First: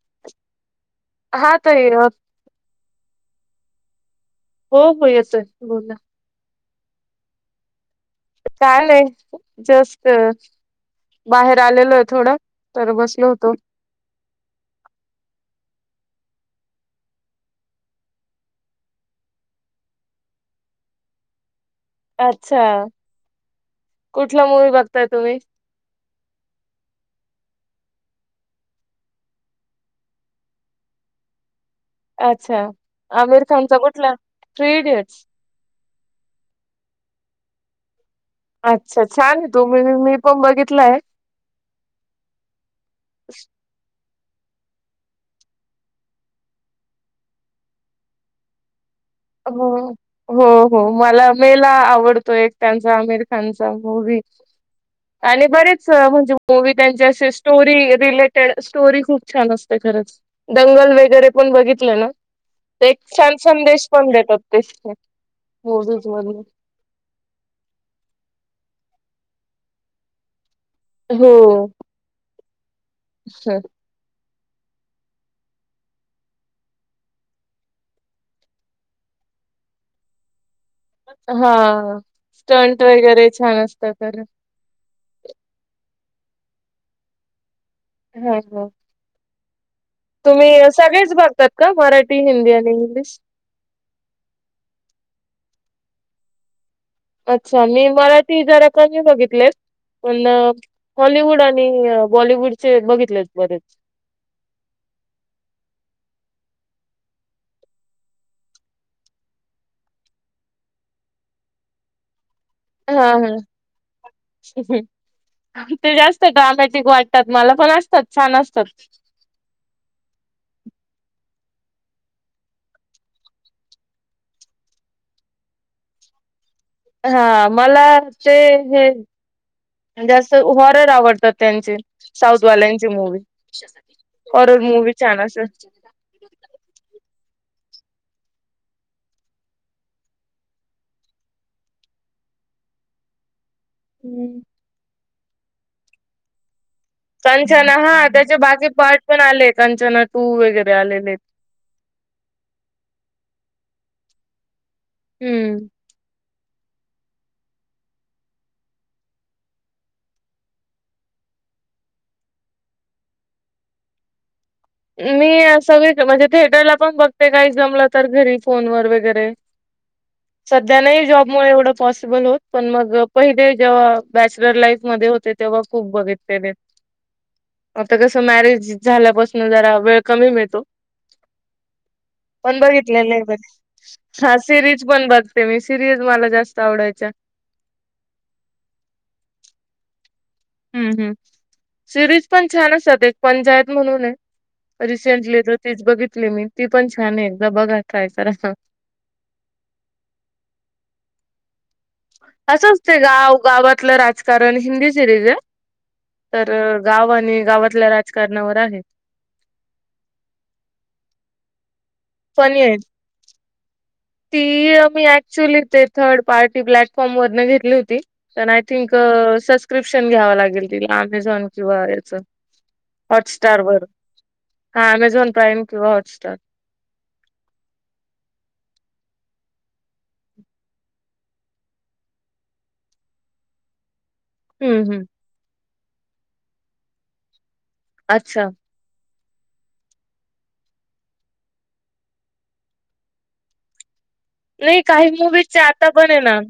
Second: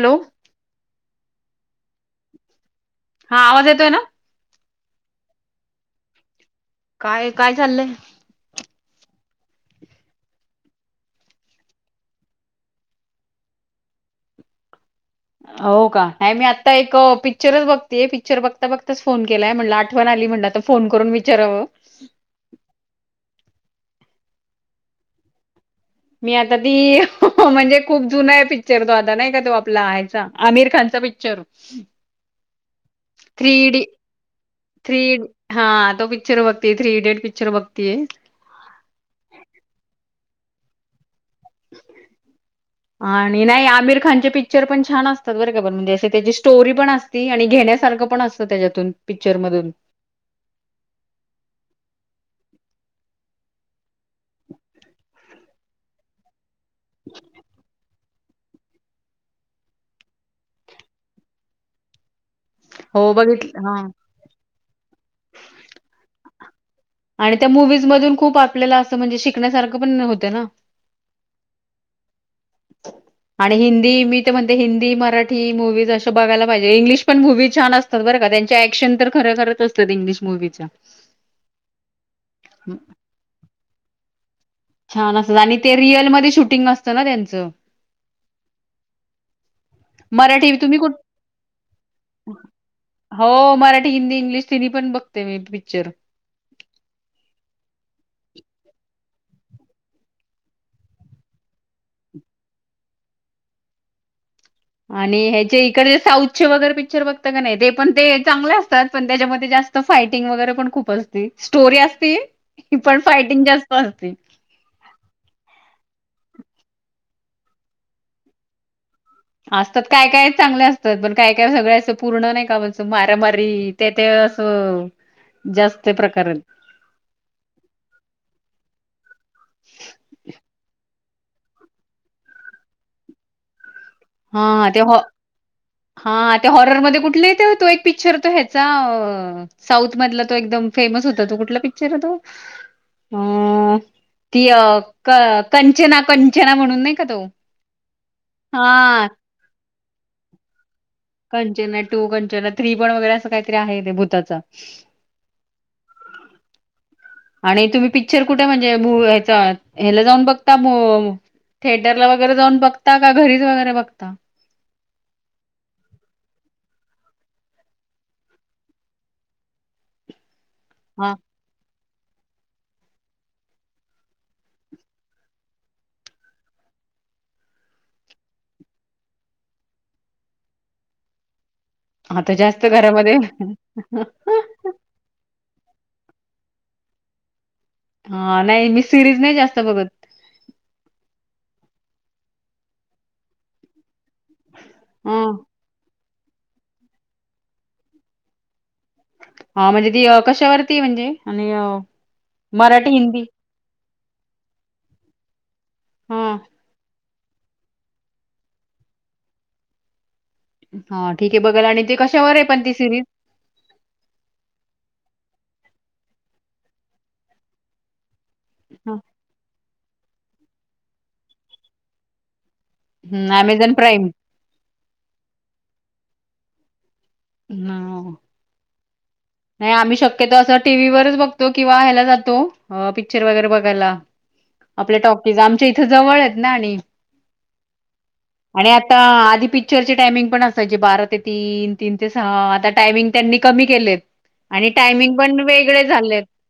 Hello. हा तई. हा आवाज येतोय ना. हो, हो, ऐतोय, बोला. काय, काय चाललंय. लेय जास्त बाहेर आलेलो आहे थोडं तर बसलो होतो. [inaudible] हो का नाही मी आता एक पिक्चरच बघतेय पिक्चर बघता बघताच फोन केलाय म्हणलं आठवण आ ली म्हणलं आता फोन करून विचाराव. अच्छा कुठला मूवी बघताय तुम्ही. मी आता ती म्हणजे खूप जुनाय आहे पिक्चर तो आता नाही का तो आपला हेचा आमिर खानचा. तो पिचर. अच्छा आमिर खानचा इडी कुठला. थ्री हा तो पिक्चर बघतीय थ्री इडियट पिक्चर बघतीय. अच्छा छान आहे तो म मी पण बघितलाय. आणि नाही आमिर खान चे पिक्चर पण छान असतात बरर म्हणजे असे त्याची स्टोरी पण असती आणि घेण्यासारखं पण असतं त्याच्यातून. पिक्चर हो मधून हो हो मला लय ला आवडतो. तो एक त्यांचा आमिर खानचा मूवी आणि बरेच म्हणजे मूवी त्यांच्याशी स्टोरी रिलेट टेड स्टोरी खूप छान असते खरंच, दंगल वगैरे पण बघितलं ना. एक हो छान बघितलं हा संदेश पण देतात ते मूवीज मधुण. आणि त्या मुूवीज मधून खूप आपल्याला असं म्हणजे शिकण्यासारखं पण होतं ना. हो. आणि हिंदी मी ते म्हण हिंदी मराठी मुव्हीज असं बघायला पाहिजे इंग्लिश पण मुव्ही छान असतात बरं का त्यांच्या ऍक्शन तर ख तरनाक असत इंगलिश मूवीच्या. हा स्टंट वगैरे छान असत तर छान असत आणि ते रिअलमध्येध्ये शूटिंग असतं ना त्यांचं. हम् हम्. मराठी तुम्ही कुठ बघतात का मराठी हिंदी आणि इंग्लिश हो मराठी, हिंदी, इंग्लिश तीन्ही पण बघते मी पिक्चर. अच्छा मी मराठी जरा कमी बघितलेत. पण हॉलिवूड आणि बॉलिवूडचे बघितलेत बरेच. आणि ह्याचे इकडेे साऊथ चे वगैरे पिक्चर बघत का नाही ते पण ते चांगले असतात पण त्याच्यामध्ये जास्त फायटिंग वगैरे पण खूप असती स्टोरी असती. हा हा ते जास्त ड्रमॅंटिक वाट तात मला पण असतात छान असतात. असतात काय काय चांगले असतात पण काय काय सगळ्याच पूर्ण नाही का म्हण मारामारी त्या त्या ते आस जास्त प्रकार हायत. हा मला ते हे तर त्यांची साऊथवाल्यांची मूवी. हॉरर हा ते मूवी छान हा त्या हॉररमध्ये कुठले? तो एक पिक्चर तो ह्याचा साऊथ मधला तो एकदम फेमस होता तो कुठला पिक्चर आहे तो. अ असं ती अ कंचना कंचना म्हणून नाही. का तो कंचना हा त्याचे बाकी पार्ट हां पण आले कंचना टू वगैरे. आलेले. कंचना टू कंचना थ्री पण वगैरे असं काहीतरी आहे ते भुताचा हम्म. आणि तुम्ही पिकच्चर कुठे म्हणजे भू ह्याचा ह्यला जाऊन बघता ब थिएटरला वगैरे जाऊन बघता का घरीच वगैरे बघता. मी सगळे म्हणजे थिएटरला पण बघते काही जमलं तर घरी फोन व वगैरे. [inaudible] सध्या नाही हां जॉबमुळे एवढं पॉस [unintelligible] होत पण मग पहिले जेव्हा बॅचलर लाईफ मध्ये होते तेव्हा खूप बघितलेले. [inaudible] आता कसं मॅरेज झाल्यापासून जरा वेळ कमी मिळतो. आता पण जास्त बघितल्या घरामध्ये नाही, बर ह सिरीज पण बघ. सेमी सिरिज मला जास्त आवडायच्या. हा नाही मी सिरीज नाही जास्त बघत. हम्म हम् सिरीज पण छान असतात. एक पंचायत म्हणून आहे. हां, रिसेंटली जो तीच बघितली मी. ती पण छान आहे एकदा बघा काय करा. हा म्हणजे ती कशावरती म्हणजे? आणि असं मराठी, असते हिंदी? गाव, गावातलं राजकारण हिंदी सिरीज आहे. हां, तर गाव आणि गावातल्या राजकारणावर आहे. हा ठीक आहे. बघाल आणि ते कशावर आहे पण ती सिरीज? ती मी ऍक्च्युअली ते थर्ड पार्टी प्लॅटफॉर्म वरन घेतली होती. प आय थिंक हं, सबस्क्रिप्शन घ्यावं लागेल तिला. अमेझॉन किंवा याचं. हम्म अमेझॉन प्राईम? हा अॅमेझॉन प्रईम किंवा हॉटस्टार. हं. नाही, आम्ही शक्यतो असं टीव्हीवररच बघतो किंवा ह्यायला जातो पिक्चर वगैरे बघायला. हम्म आपल्या हम्म टॉकीज आमच्या इथं जवळ आहेत ना आणि. अच्छा आणि आता आ आधी पिक्चरचे टायमिंग पण असायचे बारा ते तीन तीन ते सहा आता टायमिंग त्यांनी कमी केलेत. आणि नाही काही टायमिंग पण मूवीचे वेगळे आता बने झालेत. ना.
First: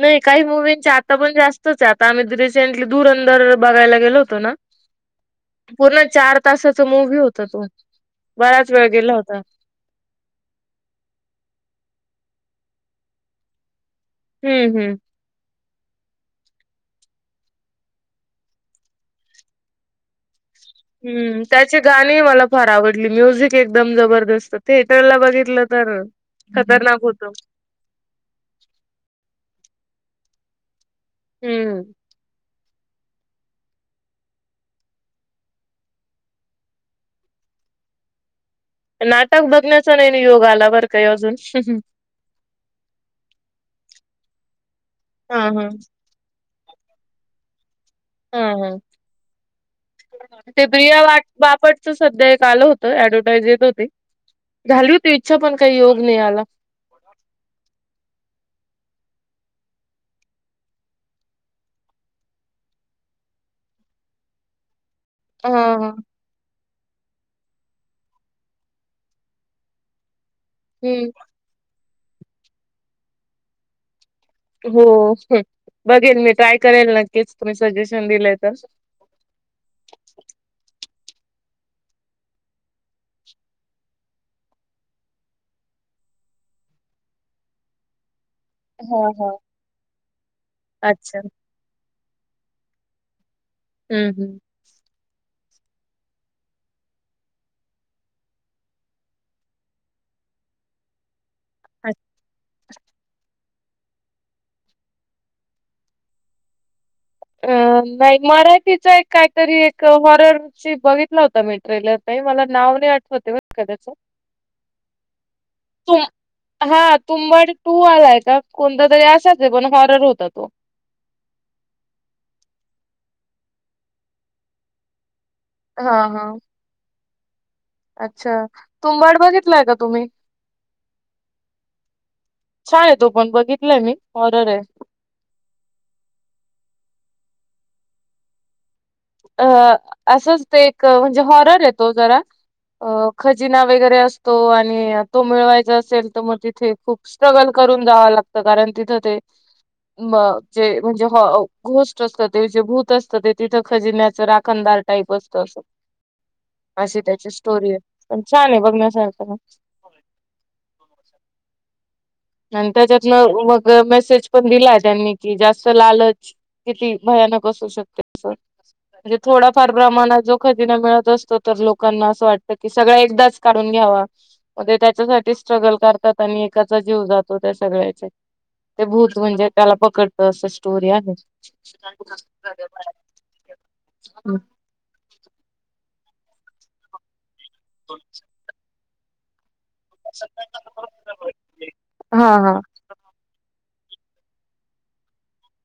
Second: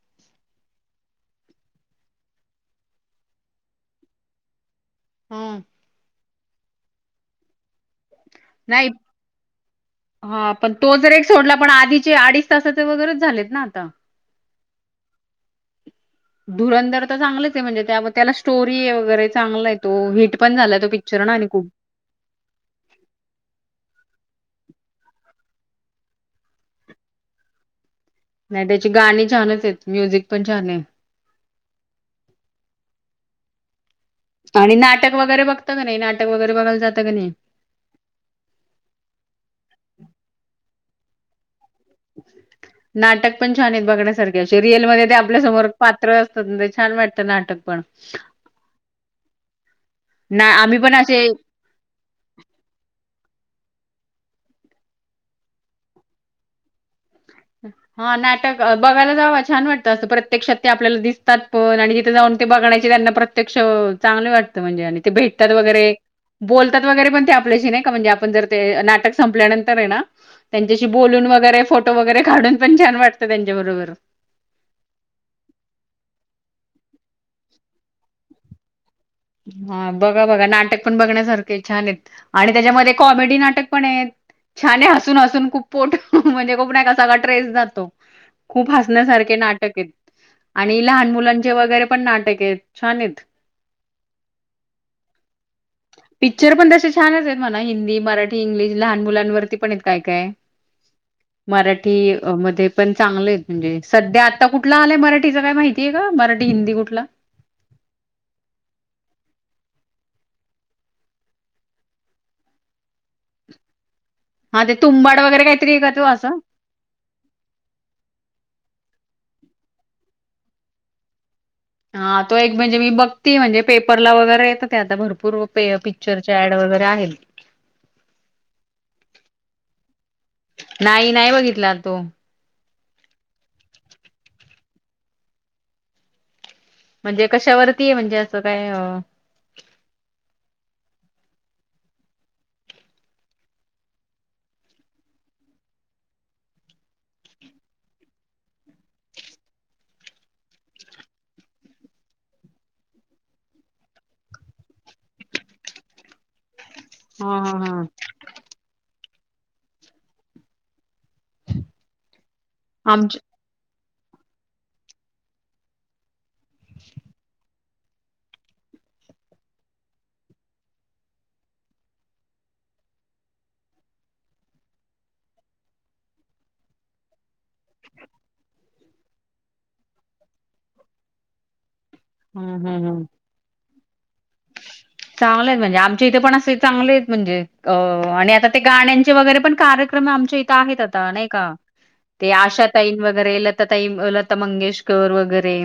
नाही काही मुूवींचे आता पण जास्तच आता आम्ही द धुरंदर बघायला गेलो होतो ना. हं, तर पूर्ण चार ते तासाचा मुव्ही होता तो. बराच वेळ नाही, गेला होता. हा पण तो जर एक सोडला पण आधी ते अडीच तासाचे वैगेरे झालेत ना आता? हम्म हम्म. धुरंधर तर चांगलेच आहे, म्हणजे त्याला स्टोरी वगैरे चांगल हाय तो हिट पण झाला तो पिक्चर ना हम्म आणि खूप. त्याची गाणी मला फार आवडली म्युझिक एकदम जबरदस्त. थेटरला बघितलं तर खतरनाक होत. नाही त्याची गाणी छानच आहेत. म्युझिक पण छान आहे. हम्म. आणि नाटक वगैरे बघता का नाही? नाटक वगैरे बघायला जातं क नाही? नाटक बघण्याचा नाही योग आला बरं काय अजून. नाटक पण छान हाय बघण्यासारखे असे रिअलमध्ये ते आपल्या हा समोर हा पात्र संध छान वाटतं नाटक पण. हम्म हम्म. ना ते आम्ही पण प्रिया असे बापटच सध्या एक आलं होतं. ऍडव्हटाईज येत होत. ते, झााली होती इच्छा पण काही योग नाही आला. हा नाटक बघायला जाव छान वाटतं अस प्रत्यक्षात ते आपल्याला दिसतात पण. आणि जिथे जाऊन ते बघण्याची त्यांना प्रत्यक्ष चांगलं वाटतं,. म्हणजे आणि ते हा भेटतात हा वगैरे बोलतात. वगैरे पण ते आपल्याशी नाही का? म्हणजे आपण जर ते नाटक संपल्यानंतर आहे ना त्यांच्याशी हम्म बोलून वगैरे फोटो वगैरे काढून पण छान वाटतं त्यांच्या बरोबर. हो. बघेल मी ट्राय करेल नक्कीच तुम्ही सजेशन दिलंय तर. हा बघा बघा नाटक. पण बघण्यासारखे छान आहेत. आणि त्याच्यामध्ये कॉमेडी नाटक पण आहे छान हसून हसून खूप पोट म्हणजे खूप नाहीका सगळा ट्रेस जातो. खूप हा हा हसण्यासारखे नाटक आहेत आणि लहान अच्छा मुलांचे वगैरे पण नाटक आहेत छान आहेत. हम्म हम्म. पिक्चर पण तसे छानच आहेत. म्हणा हिंदी मराठी इंग्लिश लहान मुलांवरती पण आहेत काय काय मराठी मध्ये, पण चांगलं आहेत म्हणजे सध्या आता कुठला आलंय मराठीचा काय माहितीय का मराठी, हिंदी कुठला अ नाही मराठीचा एक काहीतरी एक हॉरर बघितला होता मी ट्रेलर मला नाव नाही आठवत बर का त्याच हा ते तुंबाड वगैरे काहीतरी आहे का तु तो असं हा तुंबड टू आलाय का कोणता असशाच पण हॉरर होता तो हा तो एक म्हणजे मी बघतीये म्हणजे पेपरला वगैरे येतं ते आता भरपूर पूर्व पे हा हा पिक्चरच्या ऍड वगैरे आहे अच्छा तुंबाड बघितलाय का तुम्ही? नाही नाही बघितला तो छान आहे तो पण बघितलाय मी हॉरर आहे म्हणजे कशावरती म्हणजे असं काय- अ असंच ते एक म्हणजे हॉरर येतो जरा अ खजिना वगैरे असतो आणि तो मिळवायचा असेल तर मगं तिथे खूप स्ट्रगल कर करून जाव लागत कारण तिथं ते मगं जे म्हणजे घोस्ट असत ते जे भूत असतं ते तिथं खजिन्याच राखणदार टाईप असत असं अशी त्याची हा हा स्टोरी आहे हा पण छान आहे बघण्यासारख आणि त्यातन आमच्या मगं मेसेज पण दिला त्यांनी कि जास्त लालच किती भयानक असू शकते म्हणजे थोडाफार प्रमाणात जो खजिना मिळत असतो तर लोकांना असं वाटतं की सगळ्या एकदाच काढून घ्यावा मगं ते त्याच्यासाठी स्ट्रगल करतात आणि एकाचा जीव जातो त्या सगळ्याचे ते भूत म्हणजे त्याला पकडतं अस स्टोरी आहे हम्म हम्म हम्म चांगले आहेत म्हणजे आमच्या इथे पण असे चांगले हायत म्हणजे अ आणि आता ते गाण्यांचे वगरे पण कार्यक्रम आमच्या इथं आहेत आता नाइ का? हा ते हा आशा ताई वगरे ल लता ताई लता मंगेशकर वग रे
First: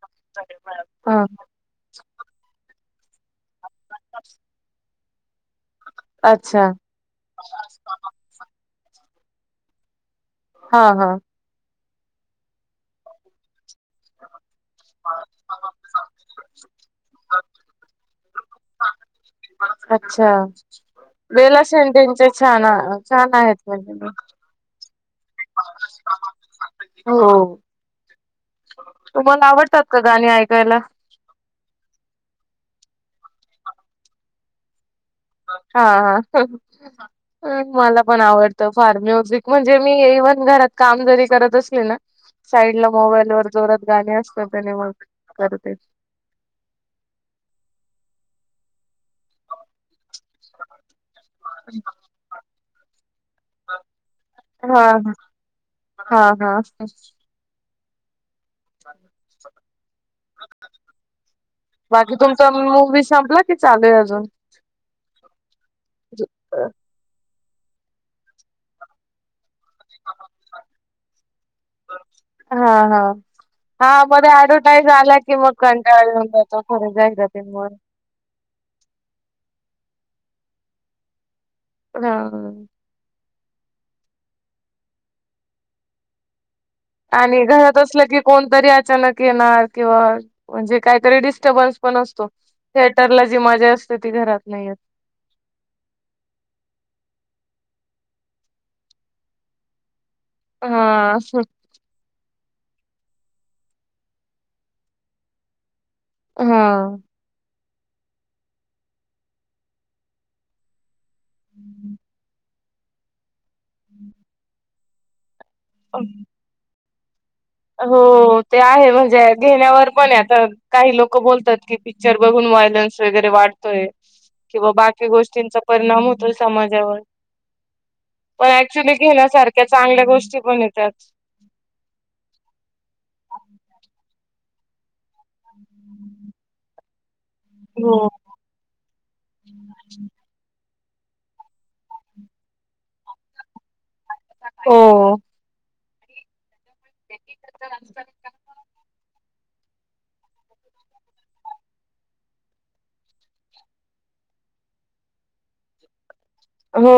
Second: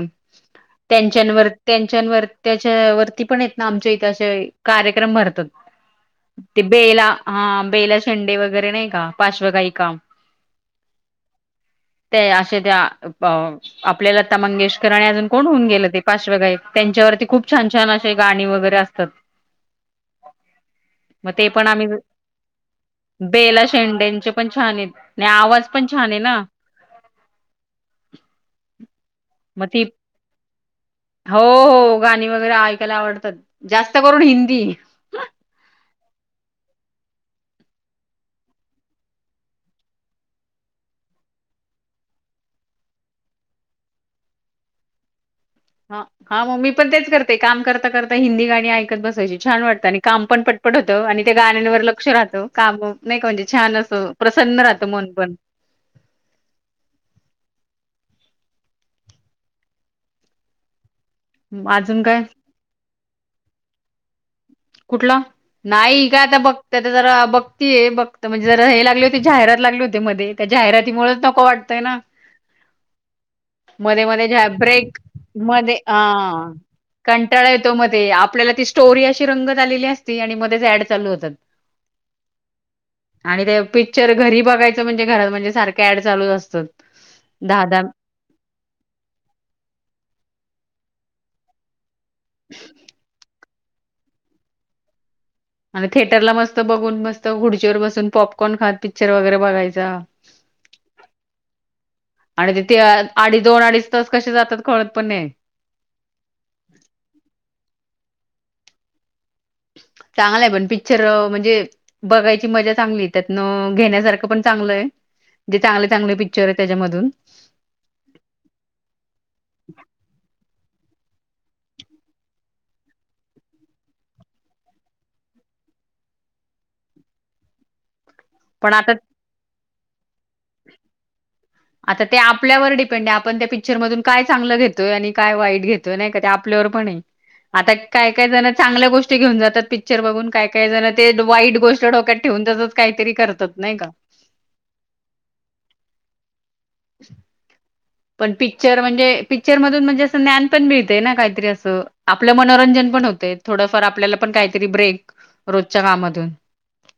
हा. तेच्यानवर तेच्यानवर त्याच्यावर ती पण येत ना इथे असे कार्यक्रम भरतात. ते अच्छा बेला हा बेला शेंडे वगरे नाइ का? पाशवं गायिका हा हा. ते अशा त्या अं आपल्या लता मंगेशकर आणि अजून कोण होऊन गेले ते पार्शवगायीक तेच्यावरती खूप छान छान असे गाणी वगरे असतात. अच्छा. मग ते बेला पण आम्ही शेटेच छाना छान आहेत बेला गाणी शेंडेंचे पण छान आहेत आणि आवाज पण छान हाय ना. हो. तुम्हाला मग ती आवडतात का गाणी ऐकायला हो हो. गाणी वगरे ऐकायला आवडतात जास्त करून हिंदी हा हा. मला पण आवडतं फार म्युझिक म्हणजे मी इव्हन घरात काम जरी करत असले ना. साईड ला मोबाईल वर जोरात गाणी असत त्याने मग करते हा हा म मी पण तेच करते काम करता करता हिंदी गाणी ऐकत बस जे छान वाटत आणि काम पण पटपट होतं आणि ते गाण्यांवर लक्ष राहत काम [unintelligible] नाइ क म्हणजे छान असं प्रसन्न राहत हा मन पण हा हा. अजून बाकी काय तुमचा मूवी संपला की चालूय अजून कुठला नाई काय आता बघ [unintelligible] जरा बघतीय बघत म्हणजे जरा हे लागली होती जाहिरात लागली होते मध्ये त्या जाहिरातीमुळेच नको वाटतय ना. हा हा हा मध्ये मध्ये ज्या ऍडव्हटाईज ब्रेक आला की मग मध्ये अ कंटाळा येऊन जातो खरं कंटाळा येतो जाहिरातीमुळे मध्ये आपल्याल ती स्टोरी अशी रंगत आलेली असती आणि मध्येच अँड चालू होत्यात. हं. आणि ते पिक्चर घरी बघायचं म्हणजे घरात म्हणजे सारखे ऍड चालूचं असत्यात. आणि घरात असलं की कोणतरी अचानक येणार किंवा म्हणजे कायतरी डिस्टर्बन्स पण असतो थेटरला जी मजा असते ती घरात नाइ येत. आणि थेटरला मस्त बघून मस्त खुडचीवर बसून पॉपकॉर्न खात पिक्चर वगरे बघायचा. हा आ. आणि तिथे अडी दोन अडीच तास कसे जातात कळत पण नाइ. हा. चांगलाय पण पिक्चर म्हणजे बघायची मज्जा चांगली आहे त्यात. न घेण्यासारखं पण चांगलंय जे चांगले चांगले पिच्चर तेज्यामधून हो ते आहे म्हणजे घेण्यावर पणाय तर काही लोक बोलतात की पिक्चर बघून व्हायलन्स वगरे वाढतोय. किंवा बाकी गोष्टींचा परिणाम होतोय समाजावर [inaudible] पण आता ऍक्च्युली घेण्यासारख्या चांगल्या गोष्टी पण त्यात आता ते आपल्यावर डिपेंडाय आपण त्या पिक्चरमधून काय चांगलं घेतोय आणि काय वाईट घेतोय नाइ का ते आपल्यावर पणये. आता हो काय काय जण चांगल्या गोष्टी घेऊन जातात पिक्चर बघून काय काय जण ते वाईट गोष्ट डोक्यात ठेवून तेज्ज काय तरी करतात नाइ का? हो. पण पिक्चर म्हणजे पिक्चर मधून अस ज्ञान पण मिळत ना काहीतरी अस आपलं मनोरंजन पण होतं थोडंफार आपल्याला पण काहीतरी ब्रेक रोजच्या कामातून हो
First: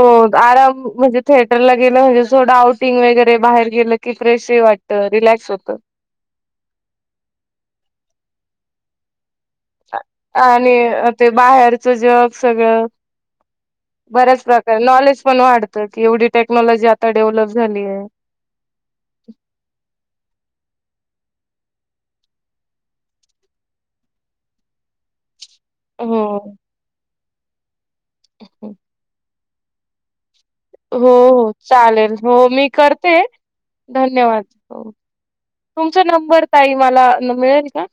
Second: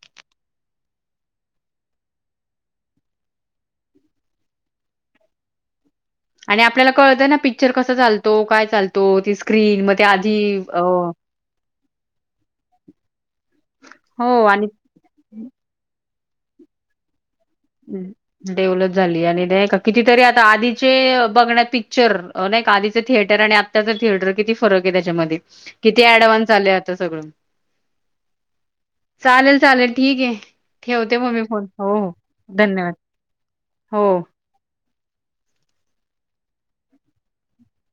आराम म्हणजे थिएटरला गेलं म्हणजे थोडं आउटिंग वगैरे बाहेर गेलं की फ्रेश वाटतं, रिलॅक्स होत आणि आपल्याला कळत ना पिक्चर कसं चालतो काय चालतो ती स्क्रीन मग ते आधी आणि अ ते बाहेरच जग सगळं बऱ्याच हो आणि प्रकारे नॉलेज पण वाढत की एवढी टेक्नॉलॉजी आता डेव्हलप झाली आहे. डेव्हलप झाली आणि नाही का किती तरी आता आधीचे बघण्यात पिक्चर नाही आधीचं थिएटर आणि आत्ताच थिएटर किती फरक आहे त्याच्यामध्ये किती अँडव्हान्स हो झालंय आता सगळं हो चालेल चालेल ठीक आहे. हो ठेवते मग मी हो फोन चालेल हो मी धन्यवाद करते हो धन्यवाद हो तुमचा नंबर ताई मला मिळेल का?